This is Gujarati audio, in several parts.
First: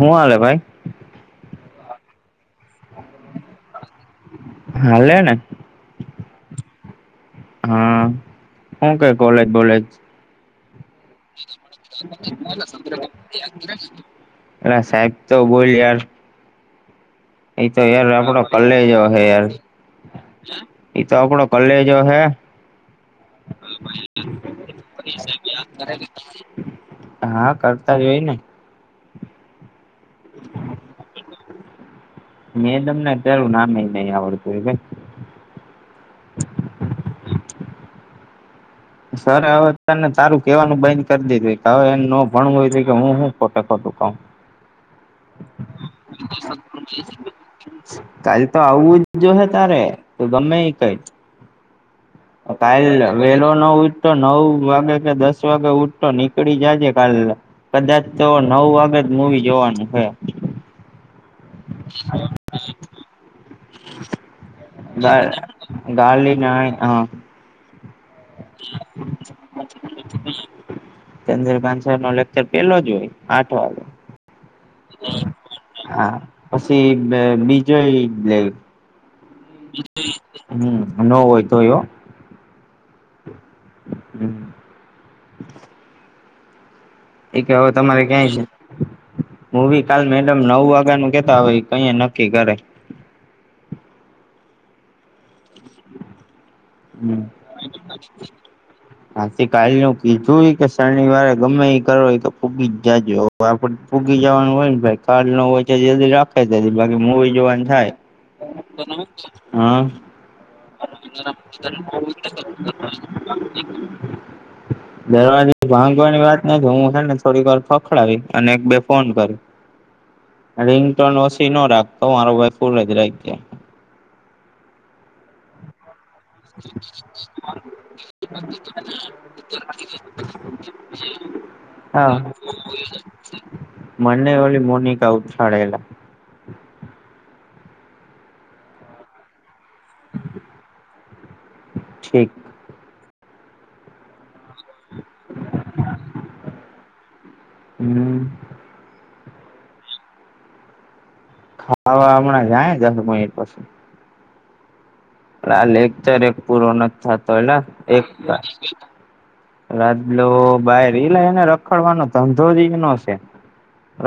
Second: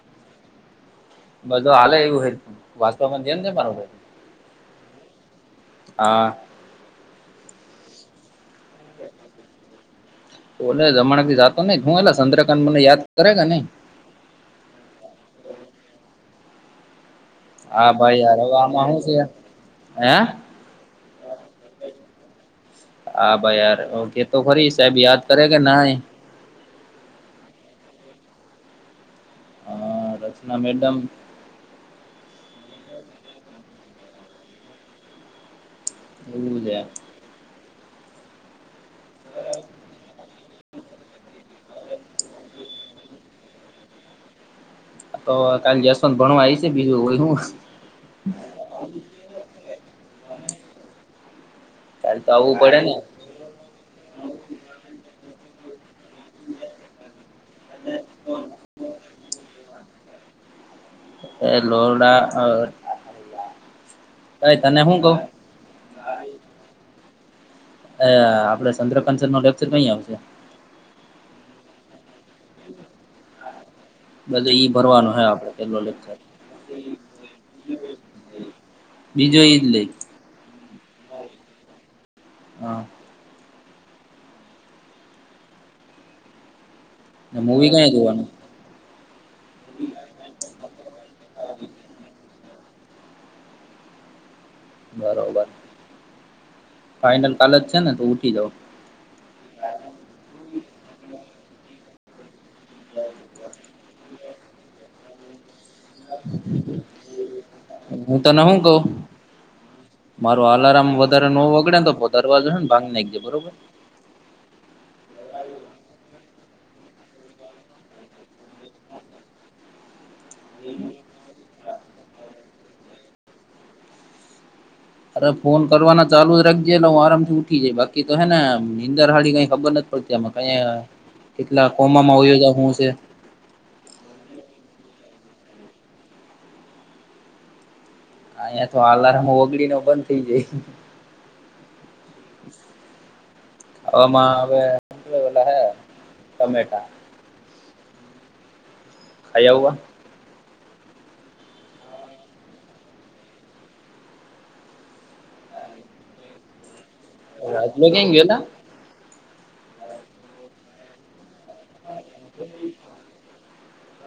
હું હાલે ભાઈ. બધું હાલે એવું હો વાસ્તવમાં જેમ છે મારો ભાઈ હાલે ને. હા હા શું કે કોલેજ કોલેજ ઓલે જમાણ થી જાતો નઈ હું એલા ચંદ્રકાડ મને યાદ કરે કે નઈ હ સાહેબ તો બોલ યાર એ તો હા યાર ભાઈ આપડો હવે આમાં હું કલેજો છે હે યાર હે એ તો આપડો કલેજો હે. હા ભાઈ યાર ઓકે તો ખરી સાહેબ યાદ કરે કે નય હા કરતા હોય ને આ રચના મેડમ મેં તમને અત્યારે નામ નહિ આવડતું હોય. ઓલું જ એમ. સર હવે તને તારું કેવાનું બંધ કરી દીધું હોય કે હવે એને નો ભણવું હોય કે હું હું ખોટે ખોટું કઉ. તો કાલે જશવંત ભણવા આવી છે બીજું હું થયું. કાલ તો આવું જ જો હે તારે તો ગમે એઈ કર કાલ તો હ આવવું પડે કાલ. ને વેલો ન ઉઠતો નવ વાગે કે દસ વાગે ઉઠતો નીકળી જજે કાલ કદાચ તો નવ વાગે જ મૂવી જોવાનું છે. એ [unintelligible] અ તને હું કઉ અ ગાલી નહી હા. અ આપડે ચંદ્રકાસ નો લેક્ચર કઈ આવશે. ચંદ્રકાન સર નો લેક્ચર પેલો જ હોય આઠ વાગે. બધું ઈ ભરવાનો હે આપડે પેલો લેક્ચર હા પછી બીજો ઈ લઈ બીજું ઈ હમ્મ ન હોય તોય હો. હા. હમ્મ. ને એક હવે મૂવી કયા તમારે જોવાનું ક્યાંય છે. મુવી કાલ મેડમ નવ વાગ્યા નુ કેતા હવે કહી નક્કી કરે. બરોબર હમ્મ ફાઈનલ કાલે જ છે ને તો ઉઠી જાવ [inaudible] કાંતિ કાલ્યો કીધુએ કે શનિવારે ગમે એ કરોય તો ફૂગી જ જાજો આપડ ભૂગી જવાનું હોય ને ભાઈ કાર્ડ ન હોય. જલ્દી રાખે તે બાકી મુવી જોવાનું થાય હા માર અલાર્મ વધારે નો વગડે ને તો દરવાજો છે ને ભાંગ નાખ જે બરોબર દરવાજે ભાગવાની વાત નથી હું છેને થોડી વાર ખખડાવી અને એક બે ફોન કરી રિંગટોન ઓછી નો રાખતો મારો ભાઈ ફૂલ જ રાખજે. અરે ફોન કરવાના ચાલુ જ રાખજે એટલે હું આરામથી ઉઠી જઈ બાકી તો હે નીંદર હાડી કઈ ખબર નથી. તે મકા અયા કેટલા હા કોમામાં વયો હું છે. મને ઓલી મોનિકા ઉઠાળે એલા. અયા તો અલાર્મ ઓગળી નો બંધ થઈ જાય છે. ઠીક અમાં હવે ઓલા હે ટમેટા. હમ્મ. આય એવું આ ખાવા હમણાં જાય જશે એ પાછા. હાલ એક તો રેક એક પુરો ન જ થતો એ રાજલો એક ક્યાંય ગયેલા રાતલો બાર એલા એને રખડવાનો ધંધો જ ઈ નો છે.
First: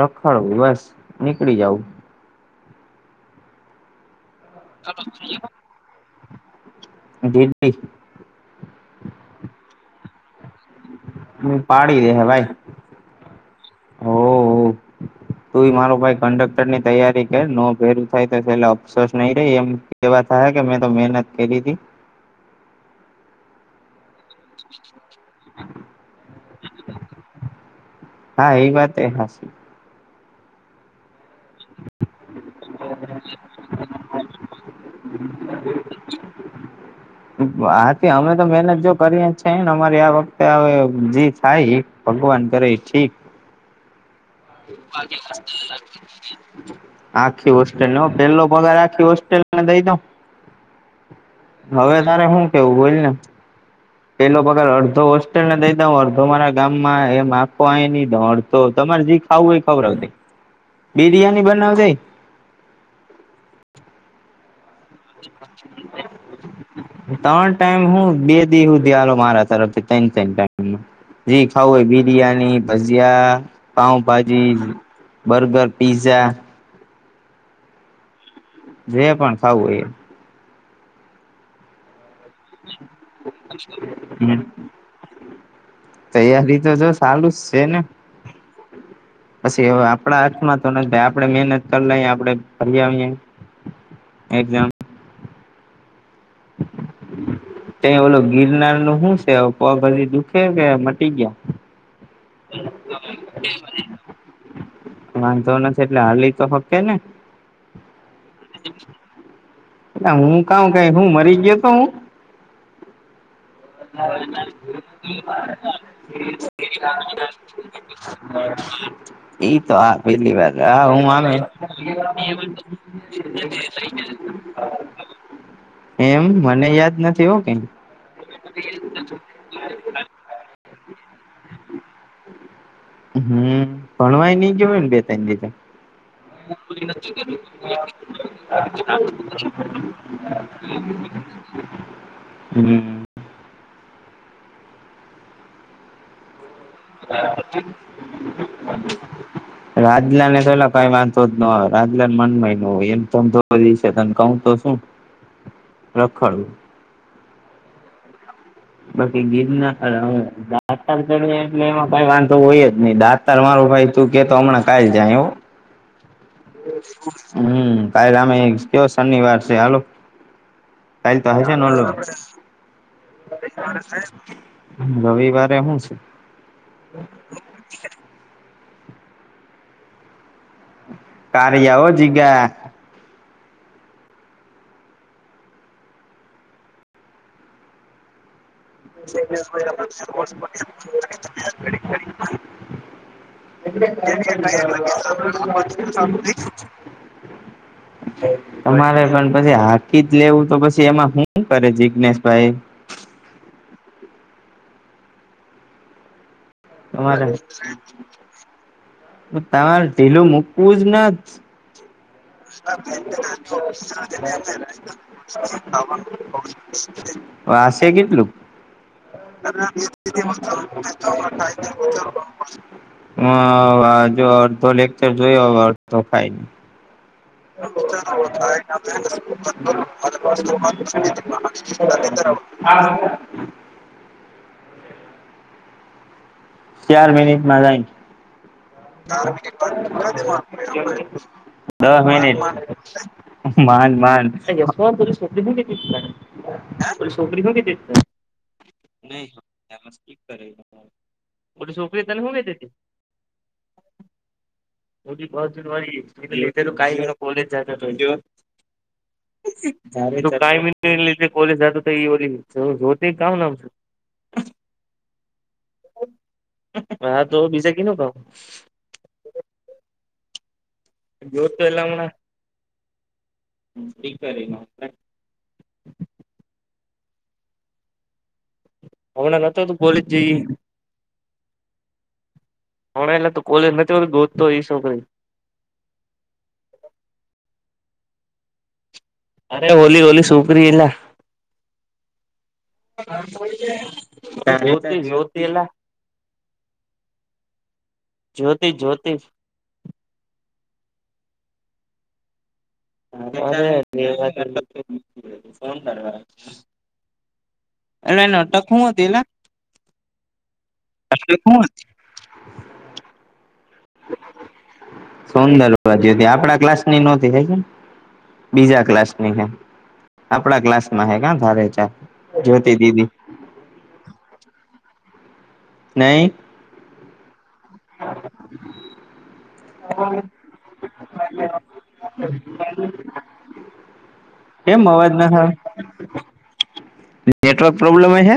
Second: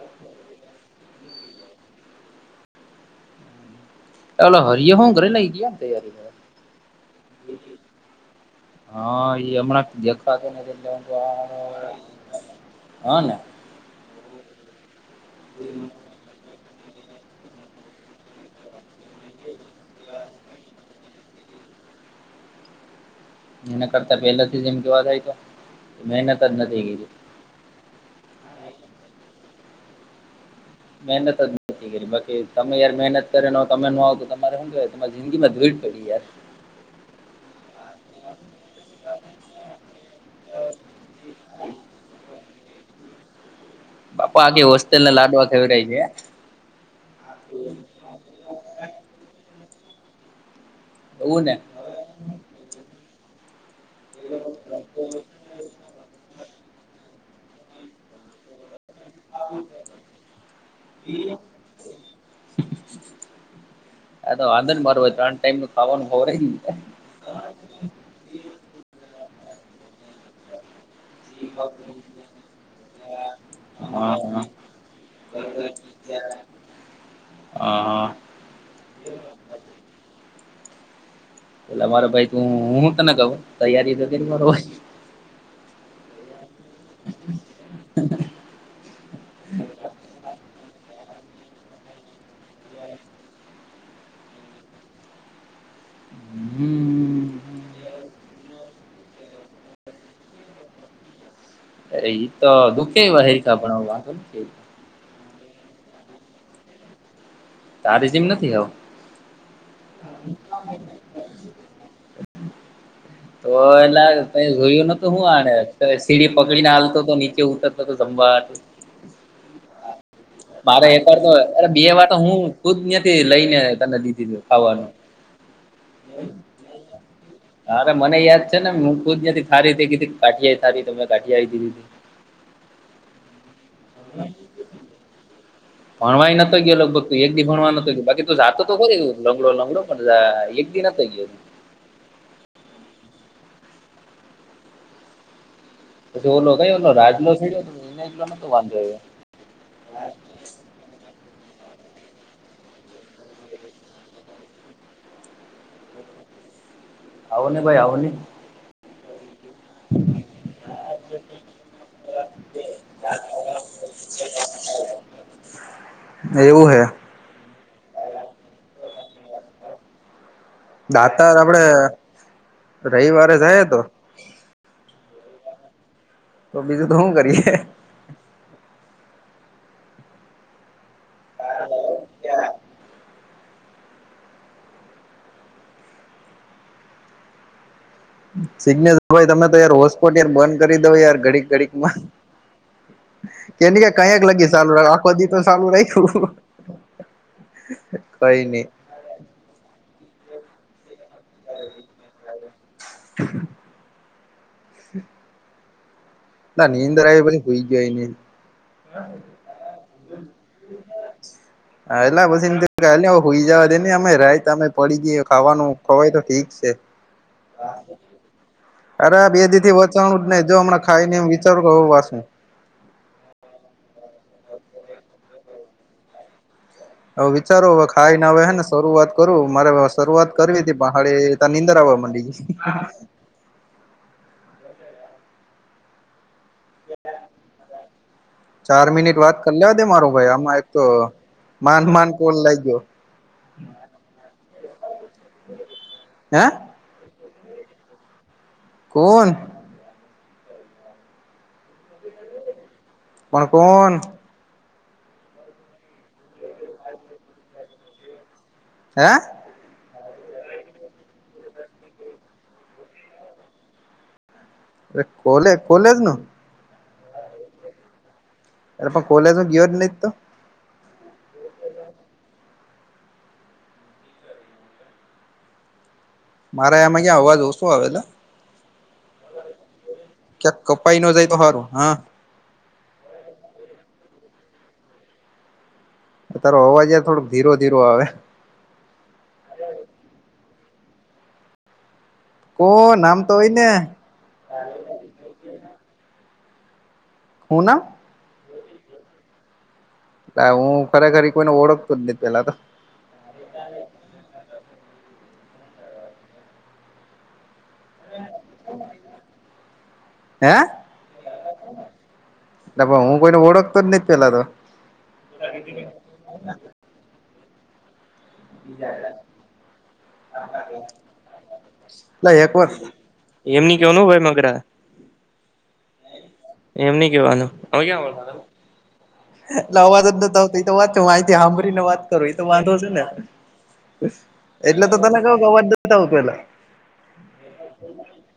રખડ બસ નીકળી જાવ ચાલ હરીયો હું કરે ક્યાં તૈયારી કરે. ઢીલી હા એ હમણાં દેખવા કેને ના [unintelligible] બૂમ પાડી દે ભાઈ હા ને ઓ હો. તું મારો ભાઈ કંડક ટર ની તૈયારી કર ન ભેરું થાય તો છેલ્લા અફસોસ નહી રહી એમ કેવા થયા કે મેં તો મહેનત કરી હતી. એના કરતા પહેલાથી જ એમ કેવા જાય તો મહેનત જ નથી કરી. હા એ વાત એ હાચી. મહેનત જ નથી કરી બાકી તમે યાર મહેનત કરેને તમે ન આવો તો તમારે શું કેવાય તમારી જિંદગીમાં ભીડ પડી યાર હ હાથી અમે તો મેહેનત જો કરીએ છેને અમારી આ વખતે હવે જે થાય. ભગવાન કરે એ ઠીક બાપા આખી હોસ્ટેલ ને લાડવા ખવરાવી દે એમ. આખી હોસ્ટેલ નો પેલો પગાર આખી હોસ્ટેલ ને દઈ દઉ એવું ને હવે તારે શું કેવું બોલ ને પેલો પગાર અડધો હોસ્ટેલને દઈ દઉ અડધો મારા ગામમાં એમ આપવા ઈ ન દોડ તો તમારી રીત આવુંય ખવડાવશે બિરિયાની બનાવ એ આ તો વાંધો ને મારો હો ત્રણ ટાઈમ નુ ખાવાનું ખવરાવી દે એમ ત્રણ ટાઈમ હું બે દિ હુદી હાલો મારા તરફથી ત્રણ ત્રણ ટાઈમ નુ જે ખાવું હોય એ બિરિયાની ભજીયા હા હા પાઉભાજી બર્ગર પીઝા આ હા. જે પણ ખાવું હોય એ. પેલા મારા ભાઈ તું હું તને કહું તૈયારી કરજે ને એ મારો ભાઈ તૈયારી તો જો ચાલુ જ છે ને. પછી એ આપણા હાથમાં તો આપણે મહેનત કરી લઈ આપણે ફરી આવીએ. એક્ઝામ હમ હ ત ઓોલો ગિરનાર નું શું છે પગ બી દુખે કે મટી ગયા અરે એઈ તો દુઃખે એ હેિકાણ વા વાંધો નથી એટલે હાલી તો ફક્તે ને તારી જેમ નથી ખાવું. એટલે હું કામ કાઉ હું મરી ગયો હતો હું તો એલા તે જોયું નતું હું આને સીડી પકડીને હાલતો તો નીચે ઉતર એઈ તો હા પેલી વાર હા મારે હું એકવાર તો આમે અરે બે વાર તો હું ખુદ ત્યાંથી લઈને તને લીધી છે ખાવાનું એમ મને યાદ નથી હો કઈ. હવે મને યાદ છે ને હું ખુદ નથી થારી થઈ ગઈ તી કાઠિયા થાળી કાઠિયા ઈ દીધી તી. હમ ભણવાય નઈ જોયું ને બે તનેજ ભણવાઈ નતો ગયો લગભગ તું એક દી ભણવા નતો ગયો બાકી તો જાતો તો કરીરી લંગડો લંગડો પણ એક દિન થ ગયા હમ પછી ઓલો કઈ ઓલો રાજ ન છેીડ્યો એકલો નતો વાંધો રાજલા ને પેલા કઈ વાંધો જ ન હોય રાજલાને મનમય ન હોય એમમો દસે તને ક તો શું રખડું આવો ને ભાઈ આવો ને બાકી ગીત ના દાંતતાર ચડી એટલે એમાં કઈ વાંધો હોય જ નહી દાંતતર મારરો ભાઈ તું કે તો હમણાં કાઈ જાય એવું [unintelligible] એવું હે હમ ક અમે કયો શનિવાર છે હાલો તાલ તો દાતાર હશ આપડે નલો રવિવારે જાય તો રવિવારે હું છે તો બીજું તો શું કરીએ કારયાવ જીગ સિગ્ને ભાઈ તમે તો યાર હોટસ્પોટ યાર બંધ કરી દ યાર ઘડીક ઘડીક માં એ લગી ચાલુ રાખ આખો દી તો ચાલુ રાખ્યું કઈ નઈ તમારે પણ પછી હાકી જ લેવું તો પછી એમાં શું કરે જિગ્નેશભાઈ હ [inaudible] ના નીંદર આવી તમારે પછી હુઈ ગયો નઈ તમારે ઢીલું મૂકવું જ ન હા એટલા પછી હુઈ જવા દે ને અમે રાત અમે પડી જઈએ ખાવાનું ખવાય તો ઠીક છે [unintelligible] વાસે કેટલું અરે બે દી થી વચવાણું જ નઈ જો હમણા ખાઈ [unintelligible] હ જો અડધો લેકચર જોય હવે અડધો ખાય હવે વિચારો હવે ખાઈને હવે હે ને શરૂઆત કરું મારે શરૂઆત કરવી હતી પણ હાળી તાર નીંદર આવવા માંડી ગઈ [unintelligible] હા હ ચાર મિનિટમાં જાય ચાર મિનિટ વાત કરી લેવા દે મારો ભાઈ આમાં એક તો માંડ દહ માંડ મિનિટ કોલ લાગ્યો માન માનો હે છોકરી હો કે કોણ ી કરે બટ છોપરી તને હોગ પણ કોણ એી બ જવારી તો કઈ જણ કોલેજ જ હે ટાઈમિ લે કોલેજ જ તો એ ઓ કામ નામ હા અરે કોલે કોલે જ ન હા તો બીજા ક નું કઉું અ પણ કોલેજ ગયયોર નહ તો જ્યો તો એલાણાીક ર મારા એમાં જ્યાં અવાજ ઓતો આવેલો ક્યાક કપાઈ ન જાય તો સારું હા પણ એલા તો કોલેજ નથી હો ગોતતો એઈ છોકરી તારો અવાજાર થોડક ધીરો ધીરો આવે અરે હોલી હોલી સુકરી એલા કો નામ તો હોય ને જ્યોતિ જ્યોતિ એલા હું ના જ્યોતિષ જ્યોતિષ હું ખરેખર કોઈને ઓળખતો જ નથીહ પેલા તો હ ફોન કરવા એટલે નટક હું હતી એટ અ કોણ નાટ હું કોઈને ઓળખતો જ નથી પેલાતો સુંદર બાજ આપડા ક્લાસ ની નહોતી થ કે બીજા ક્લાસ ની હ આપણા ક્લાસ માં હે ધારે ચાર જોતી દીદી એમની કેવાનું ભાઈ મગરા નહી એમ નઈ કેવાનું હવે ક્યાં એટલે અવાજ જ નતો આવતો તો વાત છે માહિતી સાંભરી ને વાત કરું એ તો વાંધો છે ને કેમ એટલે તો અવાજ તને ના કવું આવે કવાર દતા પેલા નેટવર્ક પ્રોબ્લેમ હ છે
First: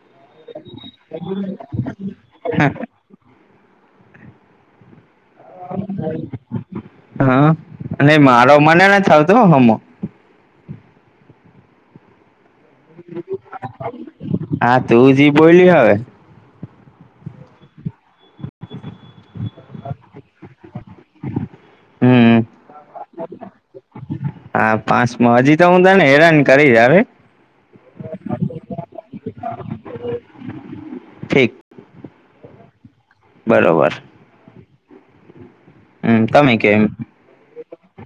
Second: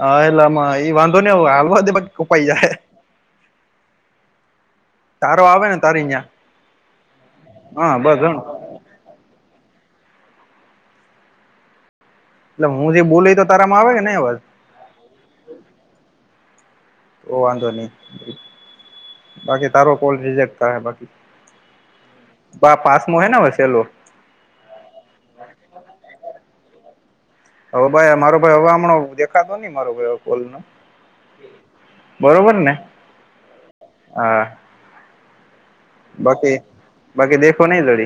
હા એલામાં એઈ વાંધો નને હાલવા દે કોપાઈ જાય તારો આવે ને તારી ન્યા હા હા ન બસ ગણ મારો મનેને થાવતોું હમ એટલે હું જે બોલીય તો તારામાં આવે ને અવાજ હા તું જી બોલી હવે તો વાંધો નહી બાકી તારો કોલ રેક થ બાકી હમ બા પાસ મો હને વસેલો હા પાંચમ હજી તો હું તને હેરાન કરી હ હવે ભાઈ મારો ભાઈ હવે હમણો દેખાતો નહી મારોાઈ કોલ ન ઠીક બરોબર ને બરોબર હ હમ તમે કેમ બાકી દેખો નઈ જડી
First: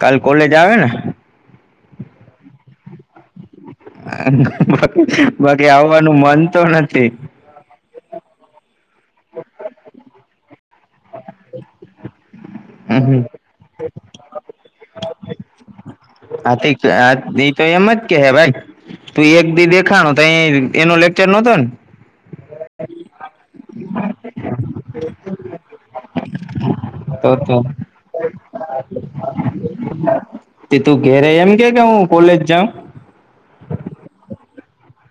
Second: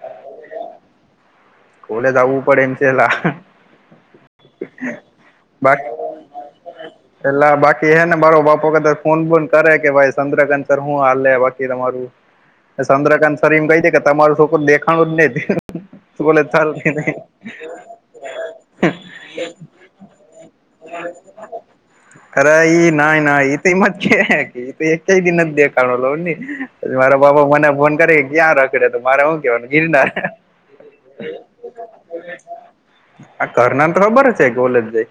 કાલ કોલેજ આવે ને કોલે જ આવવું પડે એમ છેલા બાકી આવવાનું મન તો નથી પેલા બાકી હે ને મારો બાપો કદાચ ફોન બન કરે કે ભાઈ સદ્રગ હું હાલેે બાકી તમારું હમ ચંદ્રકાંત શરીમ કહી દ કે તમારું છોકર દેખાણું જ નહ આ તો એમ જ કે ભાઈ તું એક દી દેખાણો તો એનો લેક્ચર નહતો ને ખરા ઈ ના ના તો મત છે તો એક દિન જ દેખલો નહી પછી મારા તો બાપા તો મને ફોન કરી કે ક્યાં રાખડે તો મારે શું કેવાનું ગીર ના તે તું ઘેરે એમ કે કે હું કોલેજ જાઉ આ ઘરનાર તો ખબર હ છે કોલેજ જાય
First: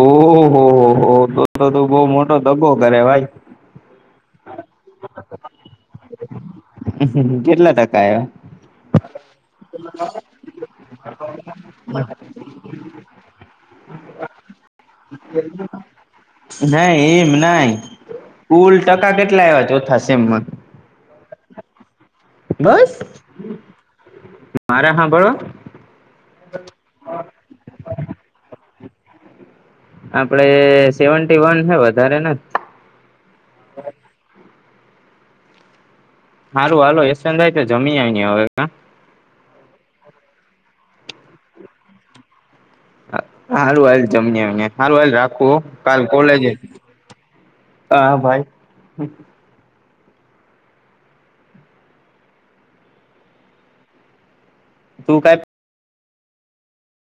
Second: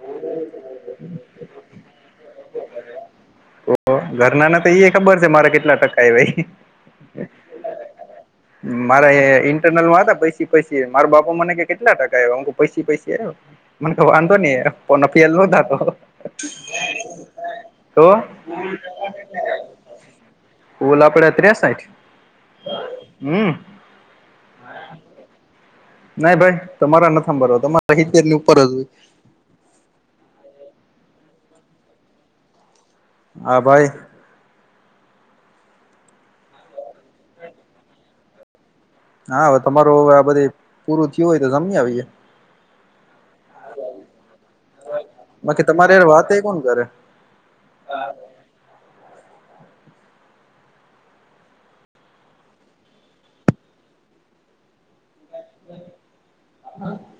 ઓહો હો હો તો તો તું બઉ મોટો દગ્ગો કરે ભાઈ તો ઘરના તો એ ખબર છે મારે કેટલા ટકા એ ભાઈ કેટલા ટકા આવ્યા મારે એ ઇન્ટરનલમાં હતા પૈસા પૈસા માર બાપા મને કે કેટલા ટકા આવ અમુ પૈી પૈસા આવ મને વાંધો નહી પો પીએલ ન થતો નાહી એમ નાહી તો ઉલ ટકા કેટલા આવ્યા ચોથા સેમમાં ઓલ આપડે ત્રેસઠ બસ હમ મારા હા બળો નાઈ ભાઈ તમારા નથી સાંભરવા તમારારની ઉપર જ હોય આપડે સેવી વન છે વધારે હા ભાઈ હારું હાલો એસ્ટન થાય તો જમી આવી હવે હા હવે તમારું હવે આ બધે પૂરું થયું હોય તો સમજી આવીએે હારું હ જમજમને હારું હ રાખું બાકી તમારે કાલ વાત કોલેજ કોણ કરે હા ભાઈ તું કઈ [unintelligible]